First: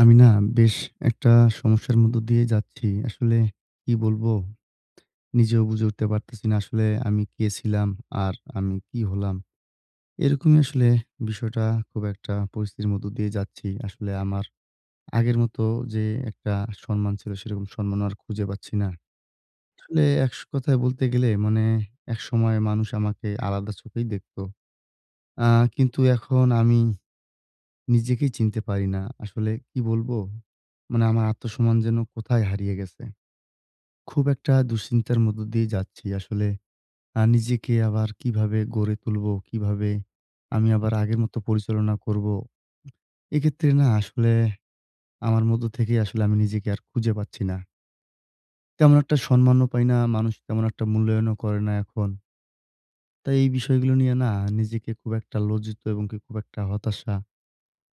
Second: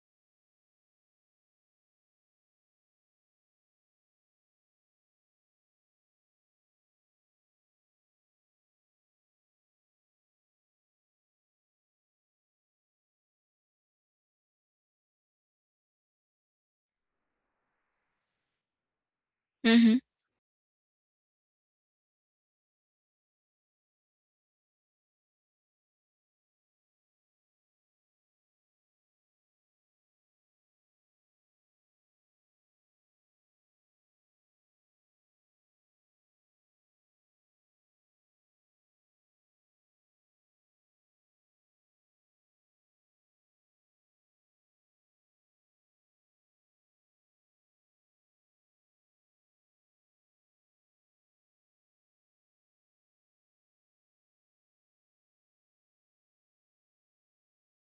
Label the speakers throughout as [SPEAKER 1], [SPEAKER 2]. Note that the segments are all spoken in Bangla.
[SPEAKER 1] আমি না বেশ একটা সমস্যার মধ্য দিয়ে যাচ্ছি। আসলে কি বলবো? নিজেও বুঝে উঠতে পারতেছি না আসলে আমি কে ছিলাম? আর আমি কি হলাম? এরকমই আসলে বিষয়টা খুব একটা পরিস্থিতির মধ্য দিয়ে যাচ্ছি। আসলে আমার আগের মতো যে একটা সম্মান ছিল সেরকম সম্মানও আর খুঁজে পাচ্ছি না।
[SPEAKER 2] হুম, হুম।
[SPEAKER 1] আসলে এক কথায় বলতে গেলে মানে একসময় মানুষ আমাকে আলাদা চোখেই দেখত। আ কিন্তু এখন আমি নিজেকেই চিনতে পারি না। আসলে কি বলবো? মানে আমার আত্মসম্মান যেন কোথায় হারিয়ে গেছে। খুব একটা দুশ্চিন্তার মধ্য দিয়ে যাচ্ছি। আসলে নিজেকে আবার কিভাবে গড়ে তুলবো? কিভাবে আমি আবার আগের মতো পরিচালনা করব? এক্ষেত্রে না আসলে আমার মধ্য থেকেই আসলে আমি নিজেকে আর খুঁজে পাচ্ছি না। তেমন একটা সম্মানও পাই না, মানুষ তেমন একটা মূল্যায়নও করে না এখন। তাই এই বিষয়গুলো নিয়ে না নিজেকে খুব একটা লজ্জিত এবং কি খুব একটা হতাশা,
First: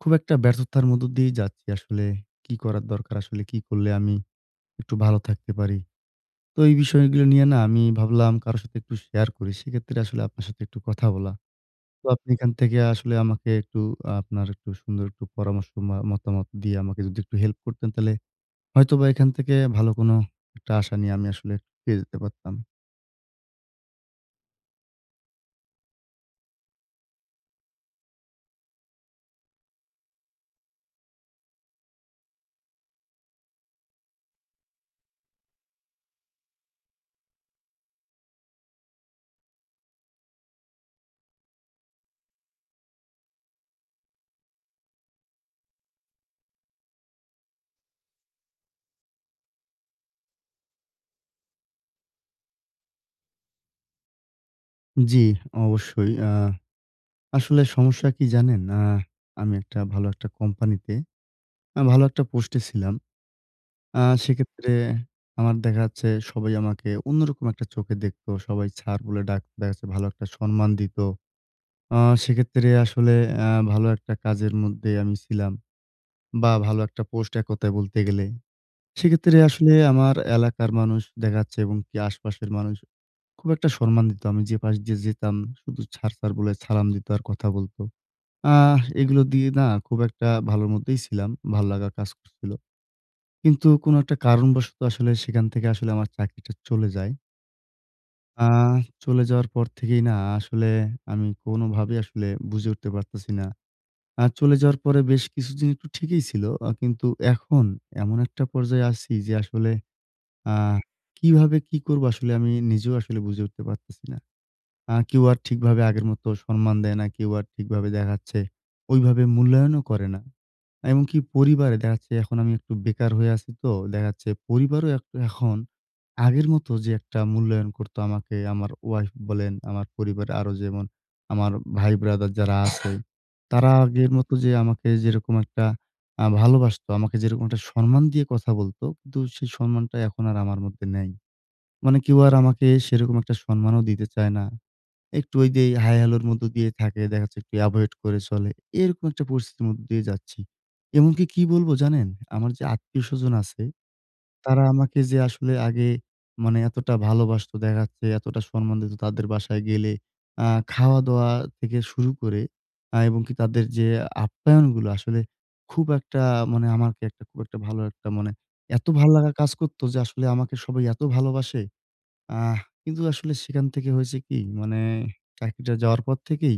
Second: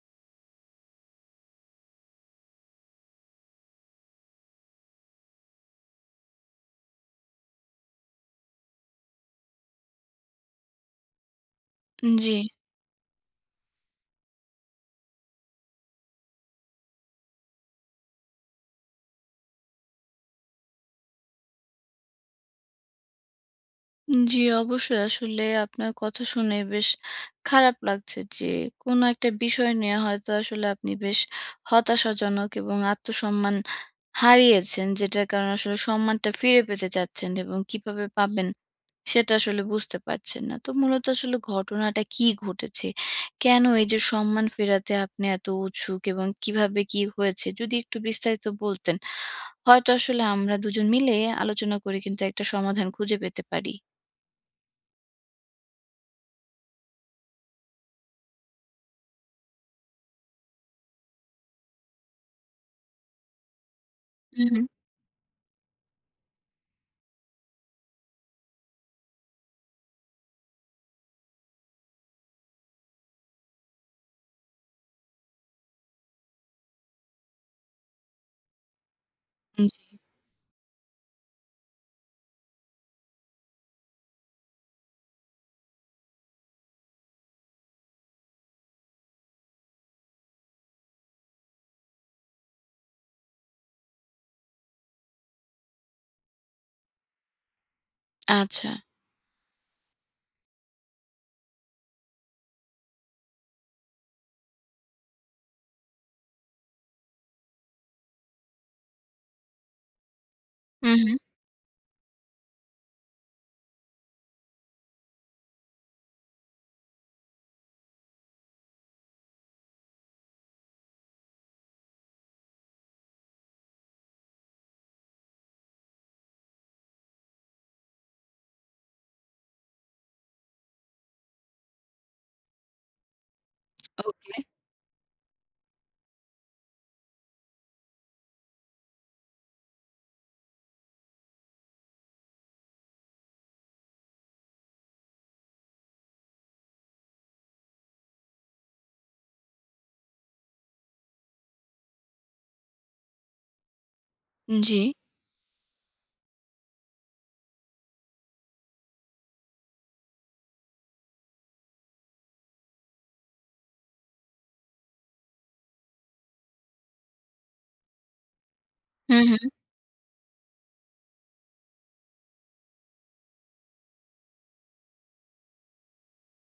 [SPEAKER 1] খুব একটা ব্যর্থতার মধ্য দিয়েই যাচ্ছি। আসলে কি করার দরকার? আসলে কি করলে আমি একটু ভালো থাকতে পারি? তো এই বিষয়গুলো নিয়ে না আমি ভাবলাম কারো সাথে একটু শেয়ার করি। সেক্ষেত্রে আসলে আপনার সাথে একটু কথা বলা। তো আপনি
[SPEAKER 2] জি।
[SPEAKER 1] এখান থেকে আসলে আমাকে একটু আপনার একটু সুন্দর একটু পরামর্শ মতামত দিয়ে আমাকে যদি একটু হেল্প করতেন তাহলে হয়তোবা এখান থেকে ভালো কোনো একটা আশা নিয়ে আমি আসলে পেয়ে যেতে পারতাম।
[SPEAKER 2] জি, অবশ্যই। আসলে আপনার কথা শুনে বেশ খারাপ লাগছে যে, কোনো একটা বিষয় নিয়ে হয়তো আসলে আপনি বেশ হতাশাজনক এবং আত্মসম্মান হারিয়েছেন। যেটার কারণে আসলে সম্মানটা ফিরে পেতে চাচ্ছেন এবং কিভাবে পাবেন সেটা আসলে বুঝতে পারছেন না। তো মূলত আসলে ঘটনাটা কি ঘটেছে? কেন এই যে সম্মান ফেরাতে আপনি এত উৎসুক এবং কিভাবে কি হয়েছে? যদি একটু বিস্তারিত বলতেন, হয়তো আসলে আমরা দুজন মিলে আলোচনা করে কিন্তু একটা সমাধান খুঁজে পেতে পারি।
[SPEAKER 1] জি, অবশ্যই। আসলে সমস্যা কি জানেন? আমি একটা ভালো একটা কোম্পানিতে ভালো একটা পোস্টে ছিলাম।
[SPEAKER 2] হুম, হুম।
[SPEAKER 1] সেক্ষেত্রে আমার দেখা যাচ্ছে সবাই আমাকে অন্যরকম একটা চোখে দেখত। সবাই স্যার বলে ডাকতো। দেখা যাচ্ছে ভালো একটা সম্মান দিত। আ সেক্ষেত্রে আসলে ভালো একটা কাজের মধ্যে আমি ছিলাম বা ভালো একটা পোস্ট এক কথায় বলতে গেলে। সেক্ষেত্রে
[SPEAKER 2] জি,
[SPEAKER 1] আসলে আমার এলাকার মানুষ দেখা যাচ্ছে এবং কি আশপাশের মানুষ খুব একটা সম্মান দিত। আমি যে পাশ দিয়ে যেতাম শুধু স্যার, স্যার বলে সালাম দিত আর কথা বলত। এগুলো দিয়ে না খুব একটা ভালোর মধ্যেই ছিলাম। ভালো লাগা কাজ করছিল। কিন্তু কোনো একটা কারণবশত আসলে সেখান থেকে আসলে আমার চাকরিটা চলে যায়। আ
[SPEAKER 2] আচ্ছা।
[SPEAKER 1] চলে যাওয়ার পর থেকেই না আসলে আমি কোনোভাবেই আসলে বুঝে উঠতে পারতেছি না। চলে যাওয়ার পরে বেশ কিছুদিন একটু ঠিকই ছিল। কিন্তু এখন এমন একটা পর্যায়ে আছি যে আসলে আ
[SPEAKER 2] হুম, হুম।
[SPEAKER 1] কিভাবে কি করব আসলে আমি নিজেও আসলে বুঝে উঠতে পারতেছি না। কেউ আর ঠিকভাবে আগের মতো সম্মান দেয় না। কেউ আর ঠিকভাবে দেখা যাচ্ছে ওইভাবে মূল্যায়নও করে না। এমনকি পরিবারে দেখা যাচ্ছে এখন আমি একটু বেকার হয়ে আছি তো, দেখা যাচ্ছে পরিবারও এখন আগের মতো যে একটা মূল্যায়ন করতো আমাকে, আমার ওয়াইফ বলেন, আমার পরিবারে আরো যেমন আমার ভাই ব্রাদার যারা আছে, তারা আগের মতো
[SPEAKER 2] হ্যাঁ।
[SPEAKER 1] যে আমাকে যেরকম একটা ভালোবাসতো, আমাকে যেরকম একটা সম্মান দিয়ে কথা বলতো, কিন্তু সেই সম্মানটা এখন আর আমার মধ্যে নেই। মানে কেউ আর আমাকে সেরকম একটা সম্মানও দিতে চায় না। একটু ওই যে হাই হ্যালোর মধ্য দিয়ে থাকে। দেখা যাচ্ছে একটু এভয়েড করে চলে। এরকম একটা পরিস্থিতির মধ্য দিয়ে যাচ্ছি। এমনকি কি বলবো জানেন? আমার যে আত্মীয়স্বজন আছে, তারা
[SPEAKER 2] জি।
[SPEAKER 1] আমাকে যে আসলে আগে মানে এতটা ভালোবাসত দেখা যাচ্ছে, এতটা সম্মান দিত তাদের বাসায় গেলে আ খাওয়া-দাওয়া থেকে শুরু করে এবং কি তাদের যে আপ্যায়নগুলো আসলে খুব একটা মানে আমাকে একটা খুব একটা ভালো একটা মানে এত ভাল
[SPEAKER 2] হুম,
[SPEAKER 1] লাগা
[SPEAKER 2] হুম।
[SPEAKER 1] কাজ করত যে আসলে আমাকে সবাই এত ভালোবাসে। আহ কিন্তু আসলে সেখান থেকে হয়েছে কি মানে চাকরিটা যাওয়ার পর থেকেই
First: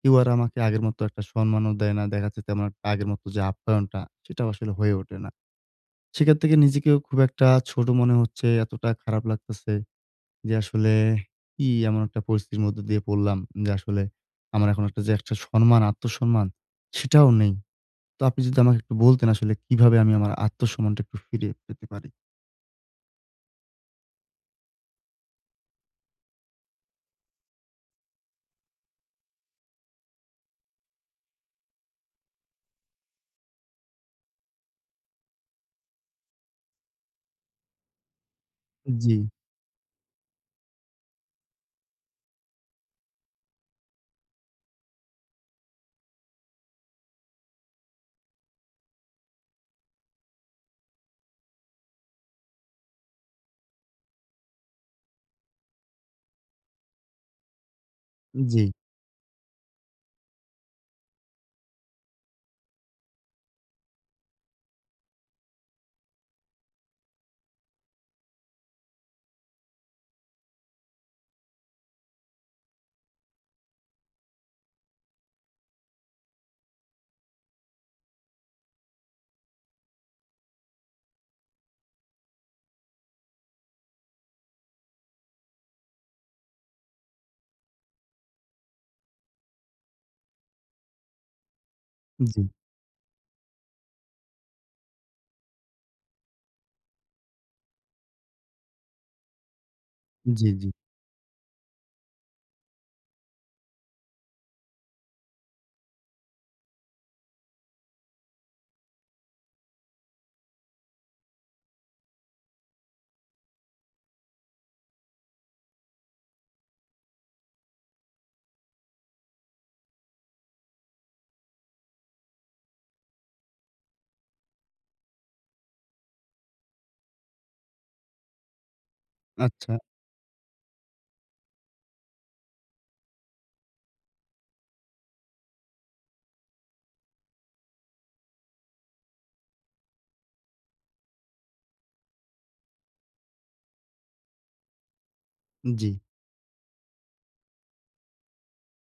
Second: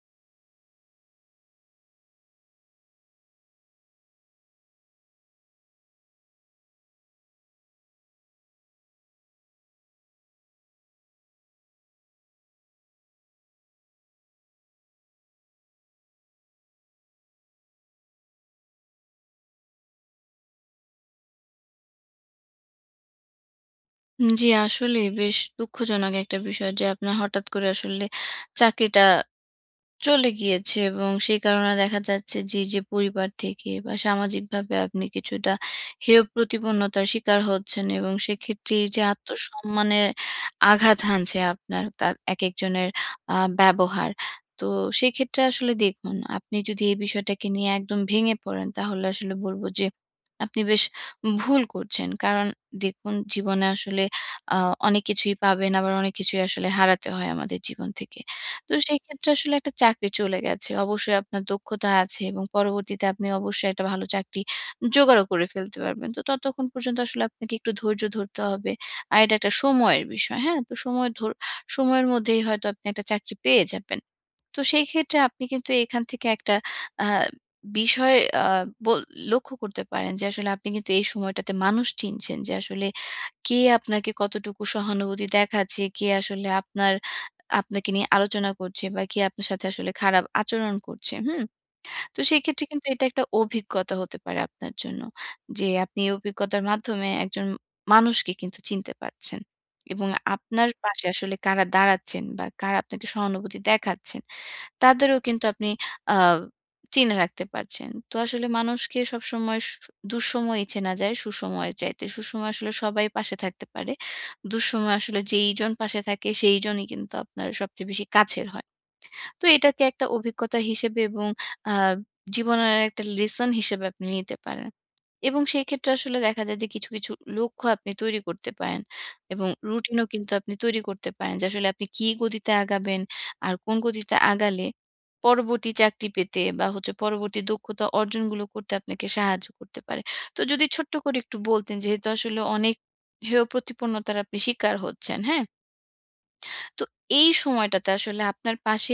[SPEAKER 1] কেউ আর আমাকে আগের মতো একটা সম্মানও দেয় না। দেখা যাচ্ছে তেমন একটা আগের মতো যে আপ্যায়নটা সেটাও আসলে হয়ে ওঠে না। সেখান থেকে নিজেকেও খুব একটা ছোট মনে হচ্ছে, এতটা খারাপ লাগতেছে যে আসলে কি এমন একটা পরিস্থিতির মধ্যে দিয়ে পড়লাম যে আসলে আমার এখন একটা যে একটা সম্মান, আত্মসম্মান সেটাও নেই। তো আপনি যদি আমাকে একটু বলতেন আসলে কিভাবে আমি আমার আত্মসম্মানটা একটু ফিরে পেতে পারি?
[SPEAKER 2] জি আসলেই বেশ দুঃখজনক একটা বিষয় যে আপনার হঠাৎ করে আসলে চাকরিটা চলে গিয়েছে এবং সেই কারণে দেখা যাচ্ছে যে, এই যে পরিবার থেকে বা সামাজিকভাবে আপনি কিছুটা হেয় প্রতিপন্নতার শিকার হচ্ছেন এবং সেক্ষেত্রে এই যে
[SPEAKER 1] জি,
[SPEAKER 2] আত্মসম্মানে আঘাত হানছে আপনার তা একেকজনের ব্যবহার। তো সেক্ষেত্রে আসলে দেখুন, আপনি যদি এই বিষয়টাকে নিয়ে একদম ভেঙে পড়েন তাহলে আসলে বলব যে, আপনি বেশ ভুল করছেন। কারণ দেখুন জীবনে আসলে আ অনেক কিছুই পাবেন আবার অনেক কিছুই আসলে হারাতে হয় আমাদের জীবন থেকে।
[SPEAKER 1] জি,
[SPEAKER 2] তো সেক্ষেত্রে আসলে একটা চাকরি চলে গেছে। অবশ্যই আপনার দক্ষতা আছে এবং পরবর্তীতে আপনি অবশ্যই একটা ভালো চাকরি জোগাড়ও করে ফেলতে পারবেন। তো ততক্ষণ পর্যন্ত আসলে আপনাকে একটু ধৈর্য ধরতে হবে। আর এটা একটা সময়ের বিষয়। হ্যাঁ? তো সময়ের মধ্যেই হয়তো আপনি একটা চাকরি পেয়ে যাবেন। তো সেই ক্ষেত্রে আপনি কিন্তু এখান থেকে একটা আ বিষয় আ বল লক্ষ্য করতে পারেন যে আসলে আপনি কিন্তু এই সময়টাতে মানুষ চিনছেন যে আসলে কে আপনাকে কতটুকু সহানুভূতি দেখাচ্ছে, কে আসলে আপনাকে নিয়ে আলোচনা করছে বা কে আপনার সাথে আসলে খারাপ আচরণ করছে, হুম? তো সেই
[SPEAKER 1] জি,
[SPEAKER 2] ক্ষেত্রে কিন্তু এটা একটা অভিজ্ঞতা হতে পারে আপনার জন্য। যে আপনি এই অভিজ্ঞতার মাধ্যমে একজন মানুষকে কিন্তু চিনতে পারছেন এবং
[SPEAKER 1] জি,
[SPEAKER 2] আপনার
[SPEAKER 1] জি।
[SPEAKER 2] পাশে আসলে কারা দাঁড়াচ্ছেন বা কারা আপনাকে সহানুভূতি দেখাচ্ছেন। তাদেরও কিন্তু আপনি আ চিনে রাখতে পারছেন। তো আসলে মানুষকে সবসময় দুঃসময় চেনা যায় সুসময়ের চাইতে। সুসময়ে আসলে সবাই পাশে থাকতে পারে। দুঃসময়ে আসলে যেইজন পাশে থাকে সেইজনই কিন্তু আপনার সবচেয়ে বেশি কাছের হয়। তো এটাকে একটা অভিজ্ঞতা হিসেবে এবং আ জীবনের একটা লেসন হিসেবে আপনি নিতে পারেন। এবং সেই ক্ষেত্রে আসলে দেখা যায় যে কিছু, কিছু লক্ষ্য আপনি তৈরি করতে পারেন এবং
[SPEAKER 1] আচ্ছা,
[SPEAKER 2] রুটিনও কিন্তু আপনি তৈরি করতে পারেন যে আসলে আপনি কি গতিতে আগাবেন, আর কোন গতিতে আগালে পরবর্তী চাকরি পেতে বা হচ্ছে পরবর্তী দক্ষতা অর্জনগুলো করতে আপনাকে সাহায্য করতে পারে। তো যদি ছোট্ট করে একটু বলতেন যেহেতু আসলে অনেক হেয় প্রতিপন্নতার আপনি শিকার হচ্ছেন, হ্যাঁ?
[SPEAKER 1] জি।
[SPEAKER 2] তো এই সময়টাতে আসলে আপনার পাশে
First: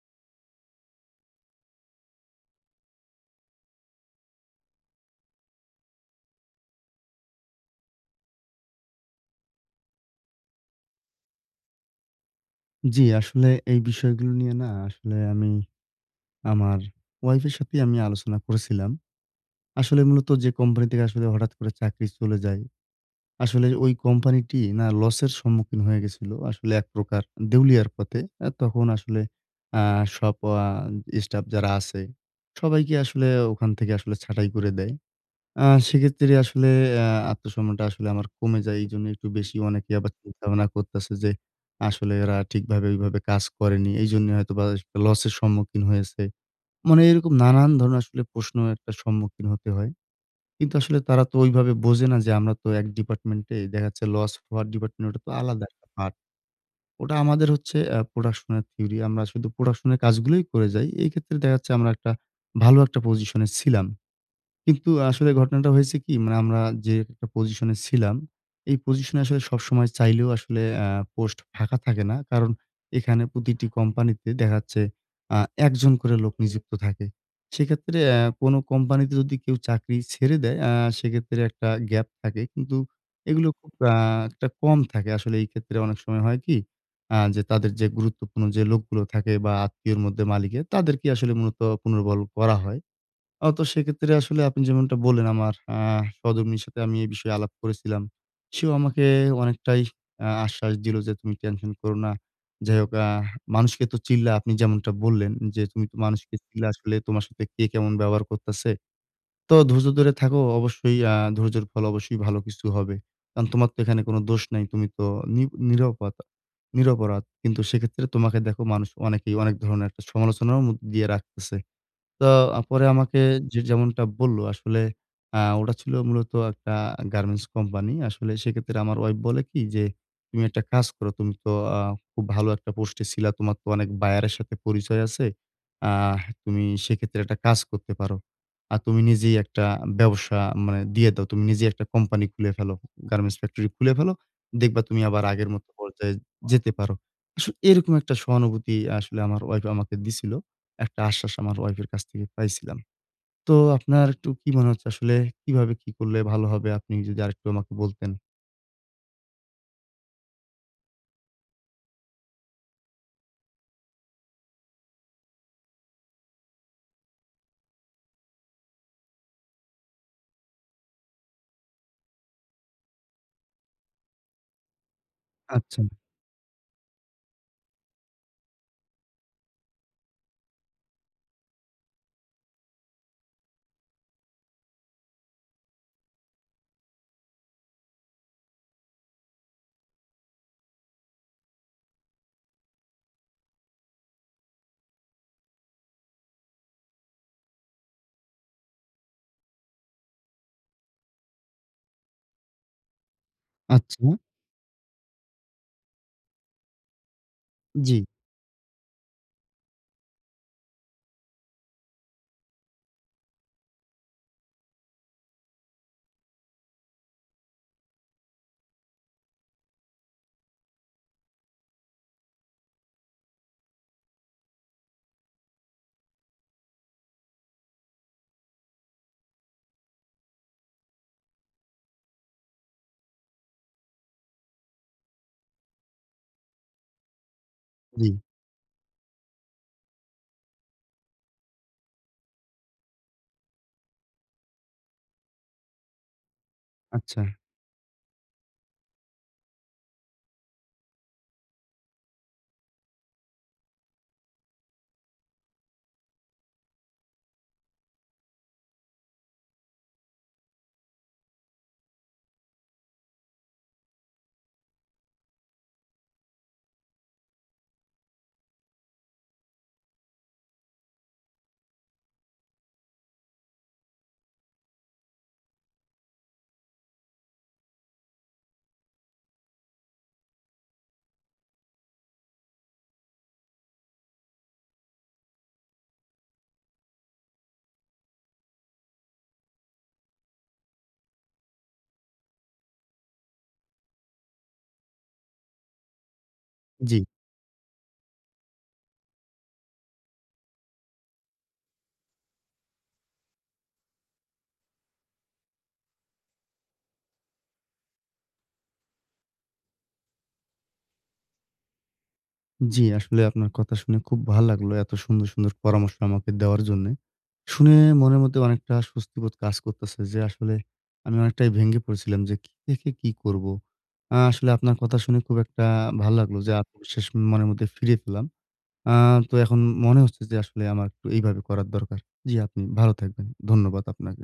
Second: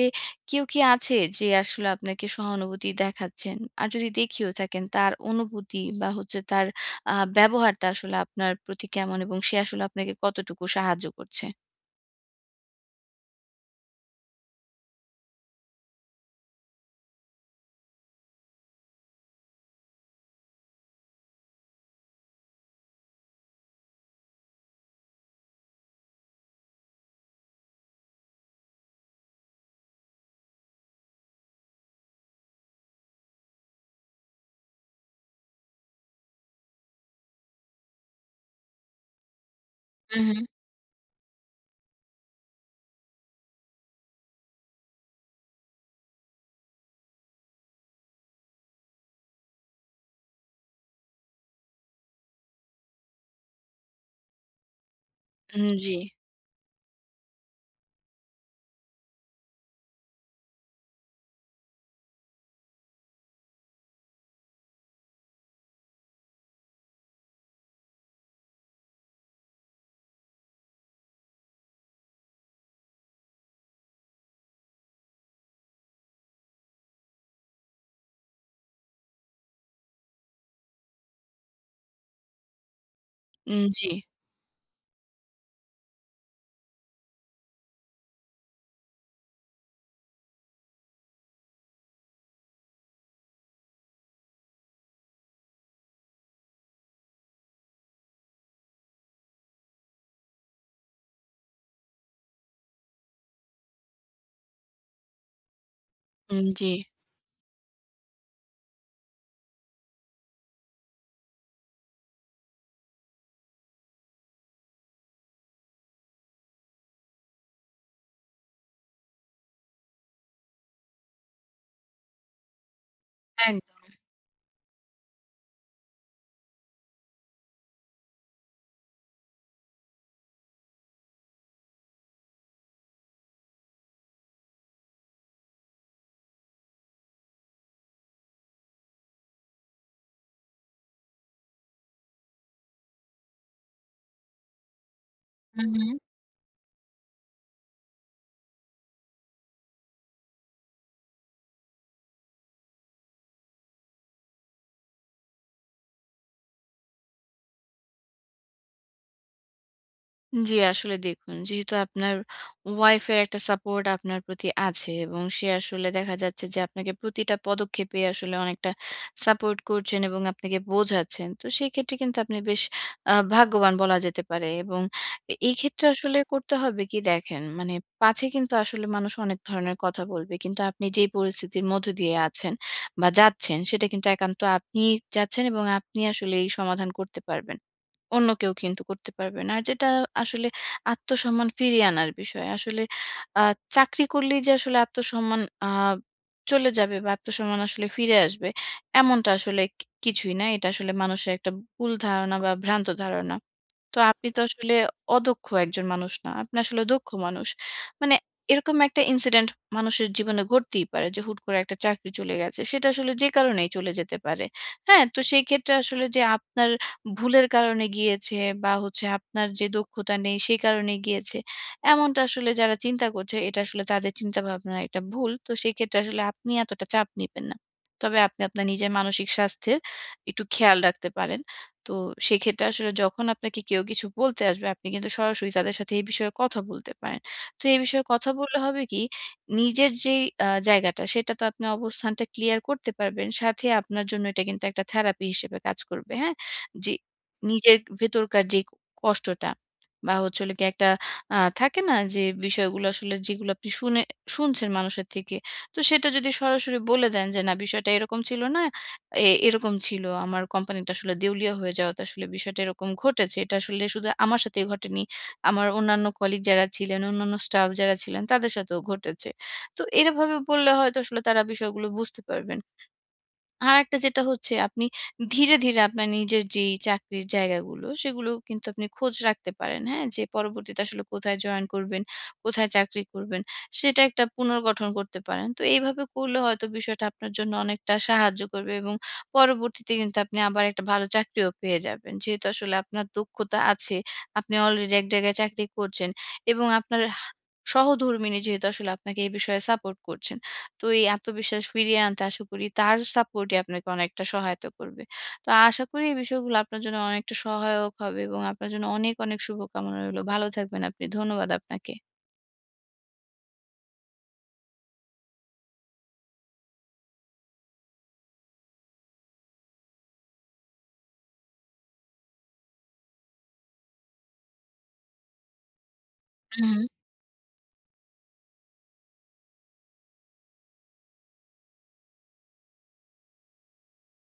[SPEAKER 2] কেউ কি আছে যে আসলে আপনাকে সহানুভূতি দেখাচ্ছেন? আর যদি দেখিয়েও থাকেন তার অনুভূতি বা হচ্ছে তার ব্যবহারটা আসলে আপনার প্রতি কেমন এবং সে আসলে আপনাকে কতটুকু সাহায্য করছে?
[SPEAKER 1] জি, আসলে এই বিষয়গুলো নিয়ে না আসলে আমার ওয়াইফের সাথেই আমি আলোচনা করেছিলাম। আসলে মূলত যে কোম্পানি থেকে আসলে হঠাৎ করে চাকরি চলে যায়, আসলে ওই কোম্পানিটি না লসের সম্মুখীন হয়ে গেছিল। আসলে এক প্রকার দেউলিয়ার পথে। তখন আসলে আ সব আ স্টাফ যারা আছে সবাইকে আসলে ওখান থেকে আসলে ছাঁটাই করে দেয়। আ সেক্ষেত্রে আসলে আ আত্মসম্মানটা আসলে আমার কমে যায়। এইজন্য একটু বেশি অনেকে আবার
[SPEAKER 2] হুম, হুম।
[SPEAKER 1] চিন্তা-ভাবনা করতেছে যে, আসলে এরা ঠিকভাবে ওইভাবে কাজ করেনি। এইজন্য হয়তোবা একটা লসের সম্মুখীন হয়েছে। মানে এরকম নানান ধরনের আসলে প্রশ্ন একটা সম্মুখীন হতে হয়। কিন্তু আসলে তারা তো ওইভাবে বোঝে না যে, আমরা তো এক ডিপার্টমেন্টে দেখা যাচ্ছে লস হওয়ার ডিপার্টমেন্ট ওটা তো আলাদা
[SPEAKER 2] উম
[SPEAKER 1] একটা
[SPEAKER 2] জি।
[SPEAKER 1] পার্ট। ওটা আমাদের হচ্ছে প্রোডাকশনের থিওরি। আমরা শুধু প্রোডাকশনের কাজগুলোই করে যাই। এই ক্ষেত্রে দেখা যাচ্ছে আমরা একটা ভালো একটা পজিশনে ছিলাম। কিন্তু আসলে ঘটনাটা হয়েছে কি? মানে আমরা যে একটা পজিশনে ছিলাম, এই পজিশনে আসলে সবসময় চাইলেও আসলে পোস্ট ফাঁকা থাকে না। কারণ এখানে প্রতিটি কোম্পানিতে দেখা যাচ্ছে আ ১ জন করে লোক নিযুক্ত থাকে। সেক্ষেত্রে কোনো কোম্পানিতে যদি কেউ চাকরি ছেড়ে দেয়, সেক্ষেত্রে একটা গ্যাপ থাকে। কিন্তু এগুলো
[SPEAKER 2] উম
[SPEAKER 1] খুব
[SPEAKER 2] জি,
[SPEAKER 1] একটা কম থাকে। আসলে এই ক্ষেত্রে অনেক সময় হয় কি? যে তাদের যে গুরুত্বপূর্ণ যে লোকগুলো থাকে বা আত্মীয়র মধ্যে মালিকের, তাদেরকে আসলে মূলত পুনর্বল করা হয়। তো সেক্ষেত্রে আসলে আপনি যেমনটা বললেন আমার সহধর্মিণীর সাথে আমি এই বিষয়ে আলাপ করেছিলাম। সেও আমাকে অনেকটাই আশ্বাস দিল যে, "তুমি টেনশন করো না।" যাই হোক মানুষকে তো চিল্লা আপনি যেমনটা বললেন যে, "তুমি তো মানুষকে
[SPEAKER 2] উম
[SPEAKER 1] চিল্লা
[SPEAKER 2] জি।
[SPEAKER 1] আসলে তোমার সাথে কে কেমন ব্যবহার করতেছে। তো ধৈর্য ধরে থাকো। অবশ্যই ধৈর্যের ফল অবশ্যই ভালো কিছু হবে। কারণ তোমার তো এখানে কোনো দোষ নাই। তুমি তো নি নিরপতা নিরপরাধ। কিন্তু সেক্ষেত্রে তোমাকে দেখো মানুষ অনেকেই অনেক ধরনের একটা সমালোচনার মধ্যে দিয়ে রাখতেছে।" তো পরে আমাকে যে
[SPEAKER 2] একদম।
[SPEAKER 1] যেমনটা বলল আসলে ওটা ছিল মূলত একটা গার্মেন্টস কোম্পানি। আসলে সেক্ষেত্রে আমার ওয়াইফ বলে কি যে, "তুমি একটা কাজ করো। তুমি তো আ খুব ভালো একটা পোস্টে ছিলা। তোমার তো অনেক বায়ারের সাথে পরিচয় আছে। আহ তুমি সেক্ষেত্রে একটা কাজ করতে পারো। আর তুমি নিজেই একটা ব্যবসা মানে দিয়ে দাও। তুমি নিজেই একটা কোম্পানি খুলে ফেলো। গার্মেন্টস ফ্যাক্টরি খুলে ফেলো। দেখবা তুমি আবার আগের মতো
[SPEAKER 2] হুম, হুম।
[SPEAKER 1] পর্যায়ে যেতে পারো।" আসলে এরকম একটা সহানুভূতি আসলে আমার ওয়াইফ আমাকে দিছিল। একটা আশ্বাস আমার ওয়াইফের কাছ থেকে পাইছিলাম। তো আপনার একটু কি মনে হচ্ছে আসলে কিভাবে কি করলে ভালো হবে? আপনি যদি আরেকটু আমাকে বলতেন।
[SPEAKER 2] জি, আসলে দেখুন যেহেতু আপনার ওয়াইফের একটা সাপোর্ট আপনার প্রতি আছে এবং সে আসলে দেখা যাচ্ছে যে আপনাকে প্রতিটা পদক্ষেপে আসলে অনেকটা সাপোর্ট করছেন এবং আপনাকে বোঝাচ্ছেন। তো সেই ক্ষেত্রে কিন্তু আপনি বেশ ভাগ্যবান বলা যেতে পারে এবং এই
[SPEAKER 1] আচ্ছা,
[SPEAKER 2] ক্ষেত্রে আসলে করতে হবে কি দেখেন মানে পাছে কিন্তু আসলে মানুষ অনেক ধরনের কথা বলবে। কিন্তু আপনি যেই পরিস্থিতির মধ্য দিয়ে আছেন বা যাচ্ছেন সেটা কিন্তু একান্ত আপনিই যাচ্ছেন এবং আপনি আসলে এই সমাধান করতে পারবেন। অন্য কেউ কিন্তু করতে পারবে না। আর যেটা আসলে আত্মসম্মান ফিরিয়ে আনার বিষয়। আসলে আ চাকরি করলেই যে আসলে আত্মসম্মান চলে যাবে বা আত্মসম্মান আসলে ফিরে আসবে এমনটা আসলে কি কিছুই না। এটা আসলে মানুষের একটা ভুল ধারণা বা ভ্রান্ত ধারণা। তো
[SPEAKER 1] আচ্ছা।
[SPEAKER 2] আপনি তো আসলে অদক্ষ একজন মানুষ না। আপনি আসলে দক্ষ মানুষ।
[SPEAKER 1] জি,
[SPEAKER 2] মানে এরকম একটা ইনসিডেন্ট মানুষের জীবনে ঘটতেই পারে যে হুট করে একটা চাকরি চলে গেছে। সেটা আসলে যে কারণেই চলে যেতে পারে। হ্যাঁ? তো সেই ক্ষেত্রে আসলে যে আপনার ভুলের কারণে গিয়েছে বা হচ্ছে আপনার যে দক্ষতা নেই সেই কারণে গিয়েছে। এমনটা আসলে যারা চিন্তা করছে এটা আসলে তাদের চিন্তাভাবনার একটা ভুল। তো সেক্ষেত্রে আসলে আপনি এতটা চাপ নিবেন না। তবে আপনি আপনার নিজের মানসিক স্বাস্থ্যের একটু খেয়াল রাখতে পারেন। তো সেক্ষেত্রে আসলে যখন আপনাকে কেউ কিছু বলতে আসবে, আপনি কিন্তু সরাসরি তাদের সাথে এই বিষয়ে কথা বলতে পারেন। তো এই বিষয়ে
[SPEAKER 1] জি।
[SPEAKER 2] কথা বললে হবে কি, নিজের যেই জায়গাটা, সেটা তো আপনি অবস্থানটা ক্লিয়ার করতে পারবেন। সাথে আপনার জন্য এটা কিন্তু একটা থেরাপি হিসেবে কাজ করবে, হ্যাঁ? যে
[SPEAKER 1] আচ্ছা।
[SPEAKER 2] নিজের ভেতরকার যে কষ্টটা বা হচ্ছে হলো গিয়ে একটা থাকে না যে বিষয়গুলো আসলে যেগুলো আপনি শুনছেন মানুষের থেকে, তো সেটা যদি সরাসরি বলে দেন যে, "না, বিষয়টা এরকম ছিল না। এ এরকম ছিল। আমার কোম্পানিটা আসলে দেউলিয়া হয়ে যাওয়াতে আসলে বিষয়টা এরকম ঘটেছে। এটা আসলে শুধু আমার সাথেই ঘটেনি। আমার অন্যান্য কলিগ যারা ছিলেন, অন্যান্য স্টাফ যারা ছিলেন তাদের সাথেও ঘটেছে। তো এভাবে বললে হয়তো আসলে তারা বিষয়গুলো বুঝতে পারবেন। আরেকটা যেটা হচ্ছে আপনি ধীরে, ধীরে আপনার নিজের যেই চাকরির জায়গাগুলো, সেগুলো কিন্তু আপনি খোঁজ রাখতে পারেন, হ্যাঁ? যে পরবর্তীতে আসলে কোথায় জয়েন করবেন, কোথায় চাকরি করবেন, সেটা একটা পুনর্গঠন করতে পারেন। তো এইভাবে করলে হয়তো বিষয়টা আপনার জন্য অনেকটা সাহায্য করবে এবং পরবর্তীতে কিন্তু আপনি আবার একটা ভালো চাকরিও পেয়ে যাবেন। যেহেতু আসলে আপনার দক্ষতা আছে, আপনি অলরেডি এক জায়গায় চাকরি করছেন এবং
[SPEAKER 1] জি,
[SPEAKER 2] আপনার সহধর্মিণী যেহেতু আসলে আপনাকে এই বিষয়ে সাপোর্ট করছেন। তো এই আত্মবিশ্বাস ফিরিয়ে আনতে আশা করি তার সাপোর্টই আপনাকে অনেকটা সহায়তা করবে। তো আশা করি এই বিষয়গুলো আপনার জন্য অনেকটা সহায়ক হবে এবং আপনার জন্য অনেক, অনেক শুভকামনা রইলো। ভালো থাকবেন আপনি। ধন্যবাদ আপনাকে।
[SPEAKER 1] জি। আসলে আপনার কথা শুনে খুব ভাল লাগলো। এত সুন্দর, সুন্দর পরামর্শ আমাকে দেওয়ার জন্যে। শুনে মনের মধ্যে অনেকটা স্বস্তিবোধ কাজ করতেছে যে আসলে আমি অনেকটাই ভেঙে পড়েছিলাম যে কি থেকে কি করব? আসলে আপনার কথা শুনে খুব একটা ভাল লাগলো যে
[SPEAKER 2] হুম।
[SPEAKER 1] আত্মবিশ্বাস মনের মধ্যে ফিরে পেলাম। আ তো এখন মনে হচ্ছে যে আসলে আমার একটু এইভাবে করার দরকার। জি, আপনি ভালো থাকবেন। ধন্যবাদ আপনাকে।